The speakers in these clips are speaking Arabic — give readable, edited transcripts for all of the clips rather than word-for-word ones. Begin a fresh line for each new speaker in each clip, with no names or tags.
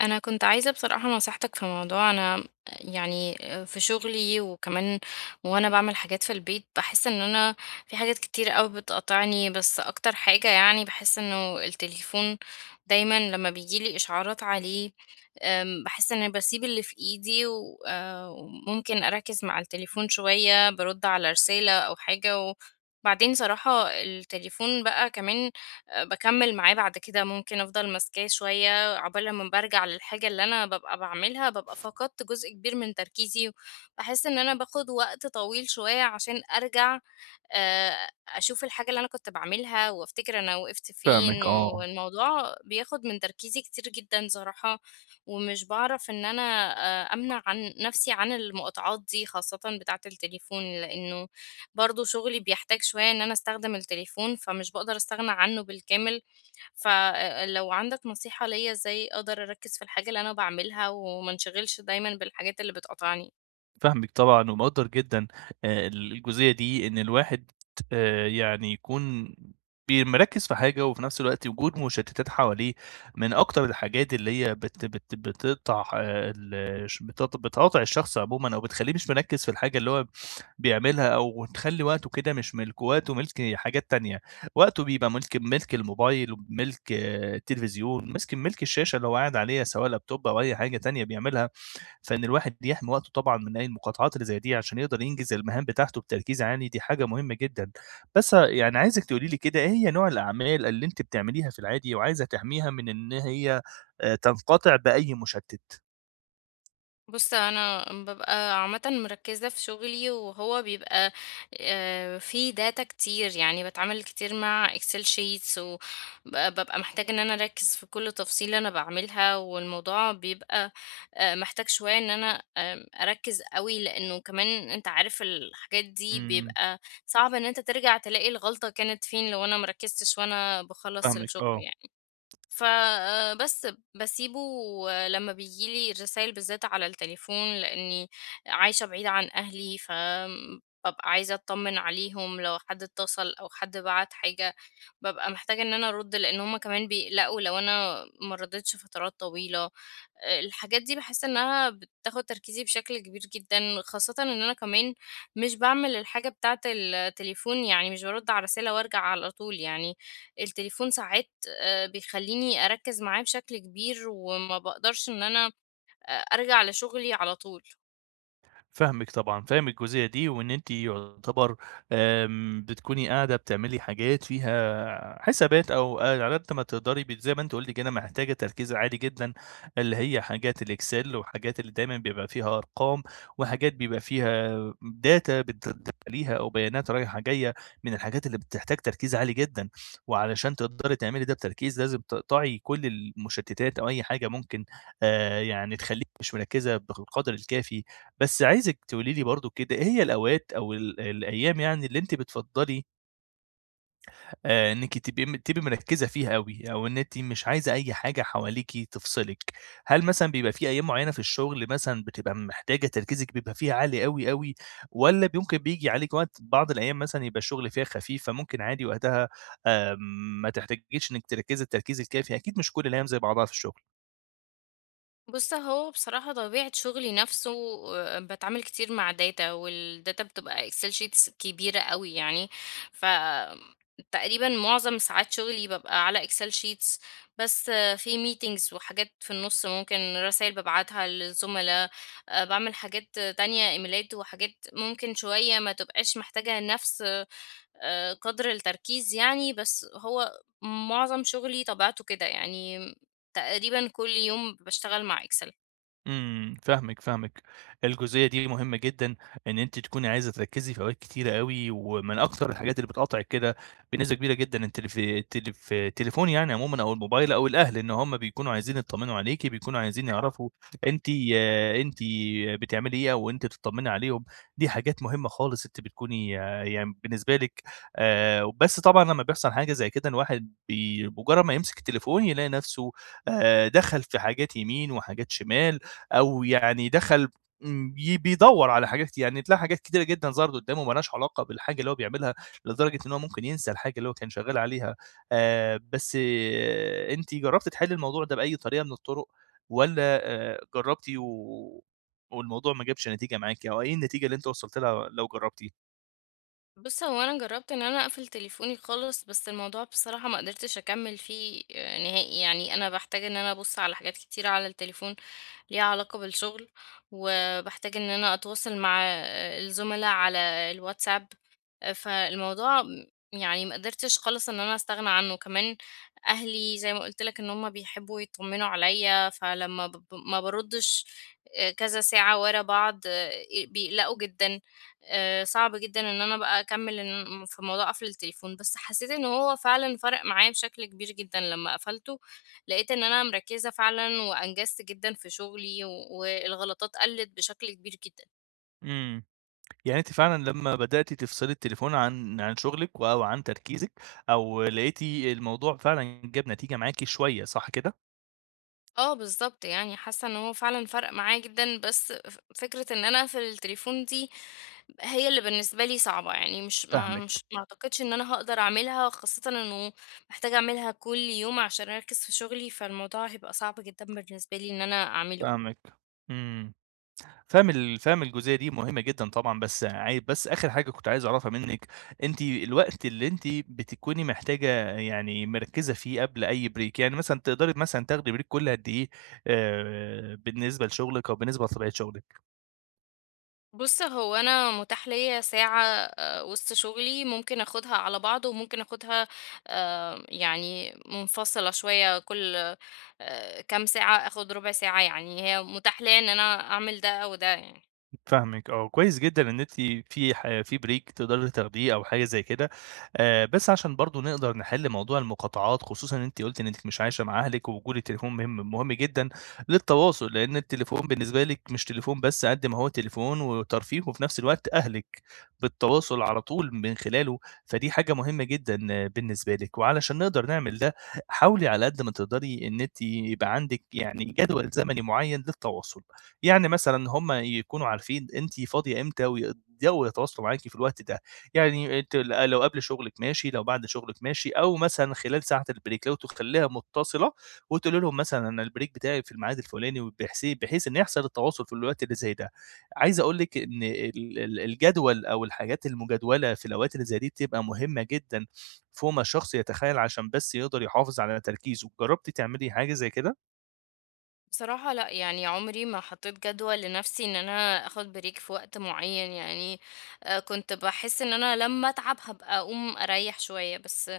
انا كنت عايزه بصراحه نصيحتك في موضوع. يعني في شغلي، وكمان وانا بعمل حاجات في البيت، بحس ان انا في حاجات كتير قوي بتقطعني، بس اكتر حاجه يعني بحس انه التليفون دايما لما بيجيلي اشعارات عليه. بحس ان أنا بسيب اللي في ايدي وممكن اركز مع التليفون شويه، برد على رساله او حاجه، و بعدين صراحة التليفون بقى كمان. بكمل معاه بعد كده، ممكن أفضل ماسكاه شوية عقبال لمّا بارجع للحاجة اللي أنا بابقى باعملها، بابقى فقدت جزء كبير من تركيزي. باحس إن أنا باخد وقت طويل شوية عشان أرجع أشوف الحاجة اللي أنا كنت باعملها وأفتكر أنا وقفت فين،
فاهمِك آه،
والموضوع بياخد من تركيزي كتير جدًا صراحة. ومش باعرف إن أنا أمنع عن نفسي عن المقاطعات دي، خاصةً بتاعة التليفون، لإنه برضه شغلي بيحتاج شوية إن أنا أستخدم التليفون، فمش باقدر أستغنى عنه بالكامل. فلو عندك نصيحة ليا ازاي اقدر اركز في الحاجة اللي انا بعملها وما انشغلش دايما بالحاجات اللي بتقطعني؟
فاهمِك طبعًا ومقدّر جدًا الجزئية دي إن الواحد يعني يكون مركّز في حاجة وفي نفس الوقت وجود مشتتات حواليه من أكتر الحاجات اللي هي بت بت بتقطع ال ش بتقط بتقاطع الشخص عمومًا أو بتخلّيه مش مركّز في الحاجة اللي هو بيعملها أو تخلّي وقته كده مش ملك، وقته ملك حاجات تانية، وقته بيبقى ملك الموبايل وملك التلفزيون، ماسك ملك الشاشة اللي هو قاعد عليها سواء لابتوب أو أي حاجة تانية بيعملها. فإن الواحد يحمي وقته طبعًا من أي المقاطعات اللي زي دي عشان يقدر ينجز المهام بتاعته بتركيز عالي، دي حاجة مهمة جدًا. بس يعني عايزِك تقولي لي كده إيه هي نوع الأعمال اللي أنتِ بتعمليها في العادي وعايزة تحميها من إن هي تنقطع بأي مشتِّت؟
بُص، أنا بابقى عامةً مركّزة في شغلي، وهو بيبقى فيه data كتير، يعني باتعامل كتير مع excel sheets بابقى محتاجة إن أنا أركّز في كل تفصيلة أنا باعملها، والموضوع بيبقى محتاج شوية إن أنا أركّز أوي، لإنه كمان أنت عارف الحاجات دي
إمم،
بيبقى صعب إن أنت ترجع تلاقي الغلطة كانت فين لو أنا ما ركّزتش وأنا باخلّص
فاهمِك،
الشغل
آه.
يعني. ف بس باسيبه لمّا بييجي لي الرسايل، بالذات على التليفون، لإني عايشة بعيدة عن أهلي، فبابقى عايزة أتطمن عليهم لو حد اتصل أو حد بَعت حاجة. بابقى محتاجة إن أنا أرُد، لإن هُم كمان بيقلقوا لو أنا ما رديتش فترات طويلة. آه، الحاجات دي باحس إنها بتاخد تركيزي بشكل كبير جدًا، خاصةً إن أنا كمان مش باعمل الحاجة بتاعة التليفون، يعني مش بارُد على رسالة وأرجع على طول، يعني التليفون ساعات بيخلّيني أركّز معاه بشكل كبير، وما باقدرش إن أنا أرجع لشغلي على طول.
فاهمِك طبعًا، فاهم الجزئية دي، وإن أنتِ يُعتبر بتكوني قاعدة بتعملي حاجات فيها حسابات أو على قد ما تقدري زي ما أنتِ قُلتِ كده محتاجة تركيز عالي جدًا، اللي هي حاجات الExcel وحاجات اللي دايمًا بيبقى فيها أرقام، وحاجات بيبقى فيها data بتدخليها أو بيانات رايحة جاية، من الحاجات اللي بتحتاج تركيز عالي جدًا، وعلشان تقدري تعملي ده بتركيز لازم تقطعي كل المشتتات أو أي حاجة ممكن يعني تخليكِ مش مركزة بالقدر الكافي. بس عايزِك تقولي لي برضه كده إيه هي الأوقات أو الأيام يعني اللي أنتِ بتفضّلي إنِّك تبقي مركّزة فيها أوي، أو إن أنتِ مش عايزة أي حاجة حواليكِ تفصلِك؟ هل مثلًا بيبقى في أيام معيّنة في الشغل مثلًا بتبقى محتاجة تركيزِك بيبقى فيها عالي أوي، أوي، والّا ممكن بييجي عليكِ وقت بعض الأيام مثلًا يبقى الشغل فيها خفيف، فممكن عادي وقتها آآ ما تحتاجيش إنِّك تركّزي التركيز الكافي؟ أكيد مش كل الأيام زي بعضها في الشغل.
بُص، هو بصراحة طبيعة شغلي نفسه، باتعامل كتير مع data، والdata بتبقى excel sheets كبيرة أوي يعني، ف تقريبًا معظم ساعات شغلي بابقى على excel sheets. بس آه، في meetings وحاجات في النُص، ممكن رسايل بابعتها للزملا، باعمل حاجات تانية، إيميلات وحاجات ممكن شوية ما تبقاش محتاجة نفس قدر التركيز يعني، بس هو معظم شغلي طبيعته كده، يعني تقريبًا كل يوم باشتغل مع Excel.
إمم، فاهمِك، فاهمِك. الجزئية دي مهمة جدًا، إن أنتِ تكوني عايزة تركّزي في أوقات كتيرة أوي، ومن أكتر الحاجات اللي بتقاطعِك كده بنسبة كبيرة جدًا التليفون يعني عمومًا أو الموبايل أو الأهل، إن هم بيكونوا عايزين يطمنوا عليكِ، بيكونوا عايزين يعرفوا أنتِ أنتِ بتعملي إيه أو أنتِ تطمني عليهم، دي حاجات مهمة خالص أنتِ بتكوني يعني بالنسبة لِك. بس طبعًا لمّا بيحصل حاجة زي كده الواحد مجرد ما يمسك التليفون يلاقي نفسه دخل في حاجات يمين وحاجات شمال. او يعني دخل بيدور على حاجات، يعني تلاقي حاجات كتيره جدا ظهرت قدامه ملهاش علاقه بالحاجه اللي هو بيعملها، لدرجه ان هو ممكن ينسى الحاجه اللي هو كان شغال عليها. آه، بس انت جربت تحل الموضوع ده باي طريقه من الطرق ولا؟ آه، جربتي والموضوع ما جابش نتيجه معاكي، او ايه النتيجه اللي انت وصلت لها لو جربتي؟
بُص، هو أنا جرّبت إن أنا أقفل تليفوني خالص، بس الموضوع بصراحة ما قدرتش أكمّل فيه نهائي، يعني أنا باحتاج إن أنا أبُص على حاجات كتيرة على التليفون ليها علاقة بالشغل، وباحتاج إن أنا أتواصل مع الزملا على الواتساب. فالموضوع يعني ما قدرتش خالص إن أنا أستغنى عنه. كمان أهلي زي ما قُلت لك إن هُم بيحبّوا يطمّنوا عليّا، فلمّا ب ب ما باردّش كذا ساعة ورا بعض، بيقلقوا جدًا. صعب جدًا إن أنا بقى أكمّل إن في موضوع قَفْل التليفون، بس حسّيت إن هو فعلًا فَرَق معايا بشكل كبير جدًا لمّا قفلته، لقيت إن أنا مركّزة فعلًا وأنجزت جدًا في شُغلي، والغلطات قَلّت بشكل كبير جدًا.
امم يعني انت فعلا لما بدأتي تفصلي التليفون عن شغلك او عن تركيزك، او لقيتي الموضوع فعلا جاب نتيجه معاكي شويه، صح كده؟
آه بالضبط، يعني حاسّة إن هو فعلًا فَرَق معايا جدًا، بس فكرة إن أنا أقفل التليفون دي هي اللي بالنسبة لي صعبة، يعني مش ما
فاهمك.
مش ما أعتقدش إن أنا هاقدر أعملها، خاصةً إنه محتاجة أعملها كل يوم عشان أركّز في شُغلي، فالموضوع هيبقى صعب جدًا بالنسبة لي إن أنا أعمله.
فاهمِك، إمم، فاهم الجزئية دي مهمة جدًا طبعًا، بس آخر حاجة كنت عايز أعرفها منِّك، أنتِ الوقت اللي أنتِ بتكوني محتاجة يعني مركّزة فيه قبل أي بريك، يعني مثلًا تقدري مثلًا تاخدي بريك كل قد إيه بالنسبة لشغلِك أو بالنسبة لطبيعة شغلِك؟
بُص، هو أنا متاح ليّا ساعة وسط شغلي، ممكن آخُدها على بعض وممكن آخُدها يعني منفصلة شوية، كل كام ساعة آخُد رُبع ساعة، يعني هي متاح ليّا إن أنا أعمل ده أو ده يعني.
فاهمِك آه، كويس جدًا إن أنتِ في break تقدري تاخديه أو حاجة زي كده، بس عشان برضه نقدر نحل موضوع المقاطعات، خصوصًا إن أنتِ قُلتِ إنِّك مش عايشة مع أهلِك، ووجود التليفون مهم مهم جدًا للتواصل، لأن التليفون بالنسبة لِك مش تليفون بس قد ما هو تليفون وترفيه، وفي نفس الوقت أهلِك بالتواصل على طول من خلاله، فدي حاجة مهمة جدًا بالنسبة لِك، وعلشان نقدر نعمل ده، حاولي على قد ما تقدري إن أنتِ يبقى عندِك يعني جدول زمني معين للتواصل. يعني مثلًا هم يكونوا عارفين أنتِ فاضية إمتى ويقدروا يتواصلوا معاكِ في الوقت ده، يعني أنتِ لو قبل شغلِك ماشي، لو بعد شغلِك ماشي، أو مثلًا خلال ساعة البريك لو تخلّيها متصلة وتقولي لهم مثلًا أنا البريك بتاعي في الميعاد الفلاني، وبحيث إن يحصل التواصل في الوقت اللي زي ده. عايز أقول لِك إن ال ال الجدول أو الحاجات المجدولة في الأوقات اللي زي دي بتبقى مهمة جدًا فوق ما الشخص يتخيل عشان بس يقدر يحافظ على تركيزه. جربتِ تعملي حاجة زي كده؟
بصراحة لأ، يعني عُمري ما حطّيت جدول لنَفْسي إن أنا آخُد break في وقت معيّن يعني. كنت باحس إن أنا لمّا أتعب هابقى أقوم أريّح شوية، بس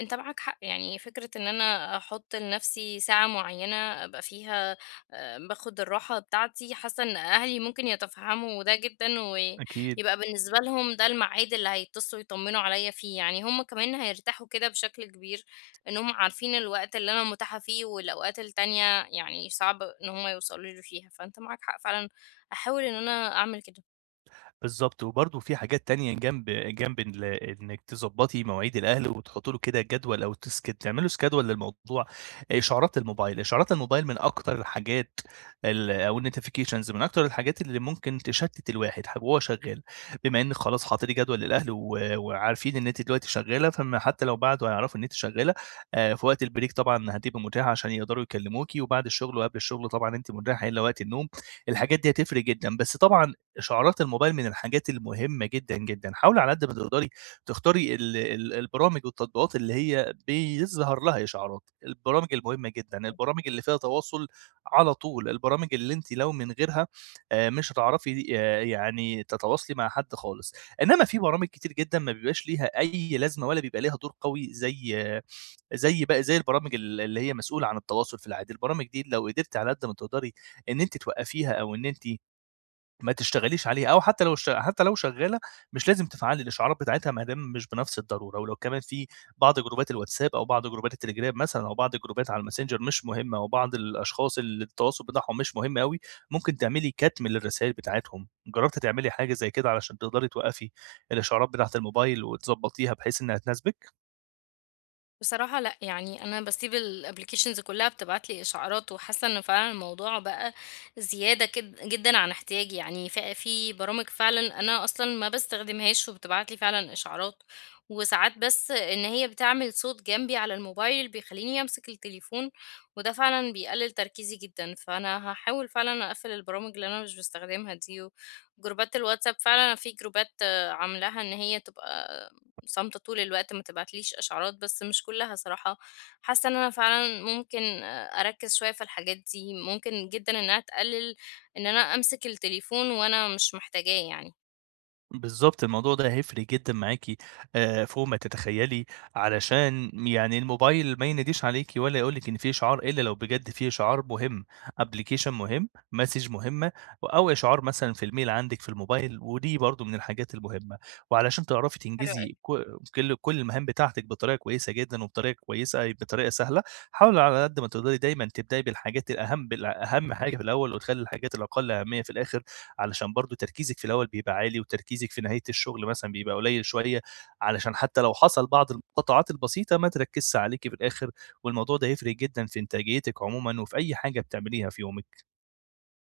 أنت معاك حق. يعني فكرة إن أنا أحُط لنَفْسي ساعة معيّنة أبقى فيها باخُد الراحة بتاعتي، حاسّة إن أهلي ممكن يتفهَّموا ده جدًا،
أكيد.
ويبقى بالنسبة لهم ده الميعاد اللي هيتصلوا يطمّنوا عليّا فيه، يعني هم كمان هيرتاحوا كده بشكل كبير إن هم عارفين الوقت اللي أنا مُتاحة فيه، والأوقات التانية يعني صعب إن هم يوصلوا لي فيها. فأنت معاك حق فعلًا، هاحاول إن أنا أعمل كده.
بالضبط، وبرضه في حاجات تانية جنب جنب إنِّك تضبّطي مواعيد الأهل وتحُطّي له كده جدول أو تعملي schedule للموضوع، إشعارات الموبايل، إشعارات الموبايل من أكتر الحاجات أو الnotifications من أكتر الحاجات اللي ممكن تشتِّت الواحد وهو شغّال، بما إنِّك خلاص حاطّة ليه جدول للأهل و وعارفين إن أنتِ دلوقتي شغّالة، فما حتى لو بعدوا هيعرفوا إن أنتِ شغّالة، في وقت الbreak طبعًا هتبقي متاحة عشان يقدروا يكلّموكِ، وبعد الشغل وقبل الشغل طبعًا أنتِ متاحة إلّا وقت النوم، الحاجات دي هتفرق جدًا، بس طبعًا إشعارات الموبايل من الحاجات المهمة جدًا، جدًا. حاولي على قد ما تقدري تختاري ال ال البرامج والتطبيقات اللي هي بيظهر لها إشعارات، البرامج المهمة جدًا، البرامج اللي فيها تواصل على طول، البرامج اللي أنتِ لو من غيرها مش هتعرفي يعني تتواصلي مع حد خالص. إنما في برامج كتير جدًا ما بيبقاش ليها أي لازمة ولا بيبقى ليها دور قوي زي آه، زي بقى زي البرامج اللي هي مسؤولة عن التواصل في العادي، البرامج دي لو قدرتِ على قد ما تقدري إن أنتِ توقفيها أو إن أنتِ ما تشتغليش عليها، أو حتى لو شغالة مش لازم تفعّلي الإشعارات بتاعتها ما دام مش بنفس الضرورة، ولو كمان في بعض جروبات الواتساب أو بعض جروبات التليجرام مثلًا أو بعض الجروبات على الماسنجر مش مهمة، وبعض الأشخاص اللي التواصل بتاعهم مش مهم أوي، ممكن تعملي كتم للرسايل بتاعتهم، جربتِ تعملي حاجة زي كده علشان تقدري توقّفي الإشعارات بتاعة الموبايل وتضبّطيها بحيث إنها تناسبِك؟
بصراحة لأ، يعني أنا باسيب الapplications كلّها بتبعت لي إشعارات، وحاسة إن فعلًا الموضوع بقى زيادة كد جدًا عن احتياجي. يعني في برامج فعلًا أنا أصلًا ما باستخدمهاش وبتبعت لي فعلًا إشعارات، وساعات بس إن هي بتعمل صوت جنبي على الموبايل بيخلّيني أمسك التليفون، وده فعلًا بيقلل تركيزي جدًا، فأنا هاحاول فعلًا أقفل البرامج اللي أنا مش باستخدمها دي. وجروبات الواتساب فعلًا في جروبات، آه، عاملاها إن هي تبقى صامتة طول الوقت ما تبعتليش إشعارات، بس مش كلها صراحة. حاسة إن أنا فعلًا ممكن أركّز شوية في الحاجات دي، ممكن جدًا إنها تقلل إن أنا أمسك التليفون وأنا مش محتاجاه يعني.
بالضبط، الموضوع ده هيفرق جدًا معاكِ فوق ما تتخيّلي، علشان يعني الموبايل ما يناديش عليكِ ولا يقول لِك إن في إشعار إلا لو بجد في إشعار مهم، application مهم، message مهمة، أو إشعار مثلًا في الmail عندِك في الموبايل، ودي برضه من الحاجات المهمة. وعلشان تعرفي
حلو
تنجزي
أوي.
ك كل كل المهام بتاعتِك بطريقة كويسة جدًا وبطريقة كويسة بطريقة سهلة، حاولي على قد ما تقدري دايمًا تبدئي بالحاجات الأهم، بالأهم حاجة في الأول، وتخلّي الحاجات الأقل أهمية في الآخر. علشان برضه تركيزِك في الأول بيبقى عالي، وتركيزِك في نهاية الشغل مثلًا بيبقى قليل شوية، علشان حتى لو حصل بعض المقاطعات البسيطة ما تركِّزش عليكِ في الآخر، والموضوع ده هيفرق جدًا في إنتاجيتِك عمومًا، وفي أي حاجة بتعمليها في يومِك.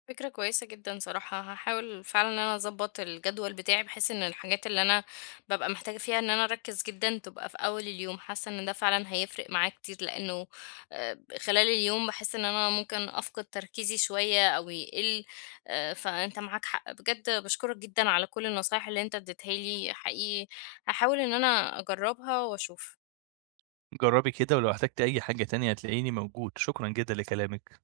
فكرة كويسة جدًا صراحة، هاحاول فعلًا إن أنا أضبّط الجدول بتاعي، بحيث إن الحاجات اللي أنا بابقى محتاجة فيها إن أنا أركّز جدًا تبقى في أول اليوم. حاسة إن ده فعلًا هيفرق معايا كتير، لإنه خلال اليوم باحس إن أنا ممكن أفقد تركيزي شوية أو يقِل. فأنت معاك حق بجد، باشكرك جدًا على كل النصايح اللي أنت اديتها لي، حقيقي هاحاول إن أنا أجرّبها وأشوف.
جرّبي كده، ولو احتجتِ أي حاجة تانية هتلاقيني موجود، شكرًا جدًا لكلامِك.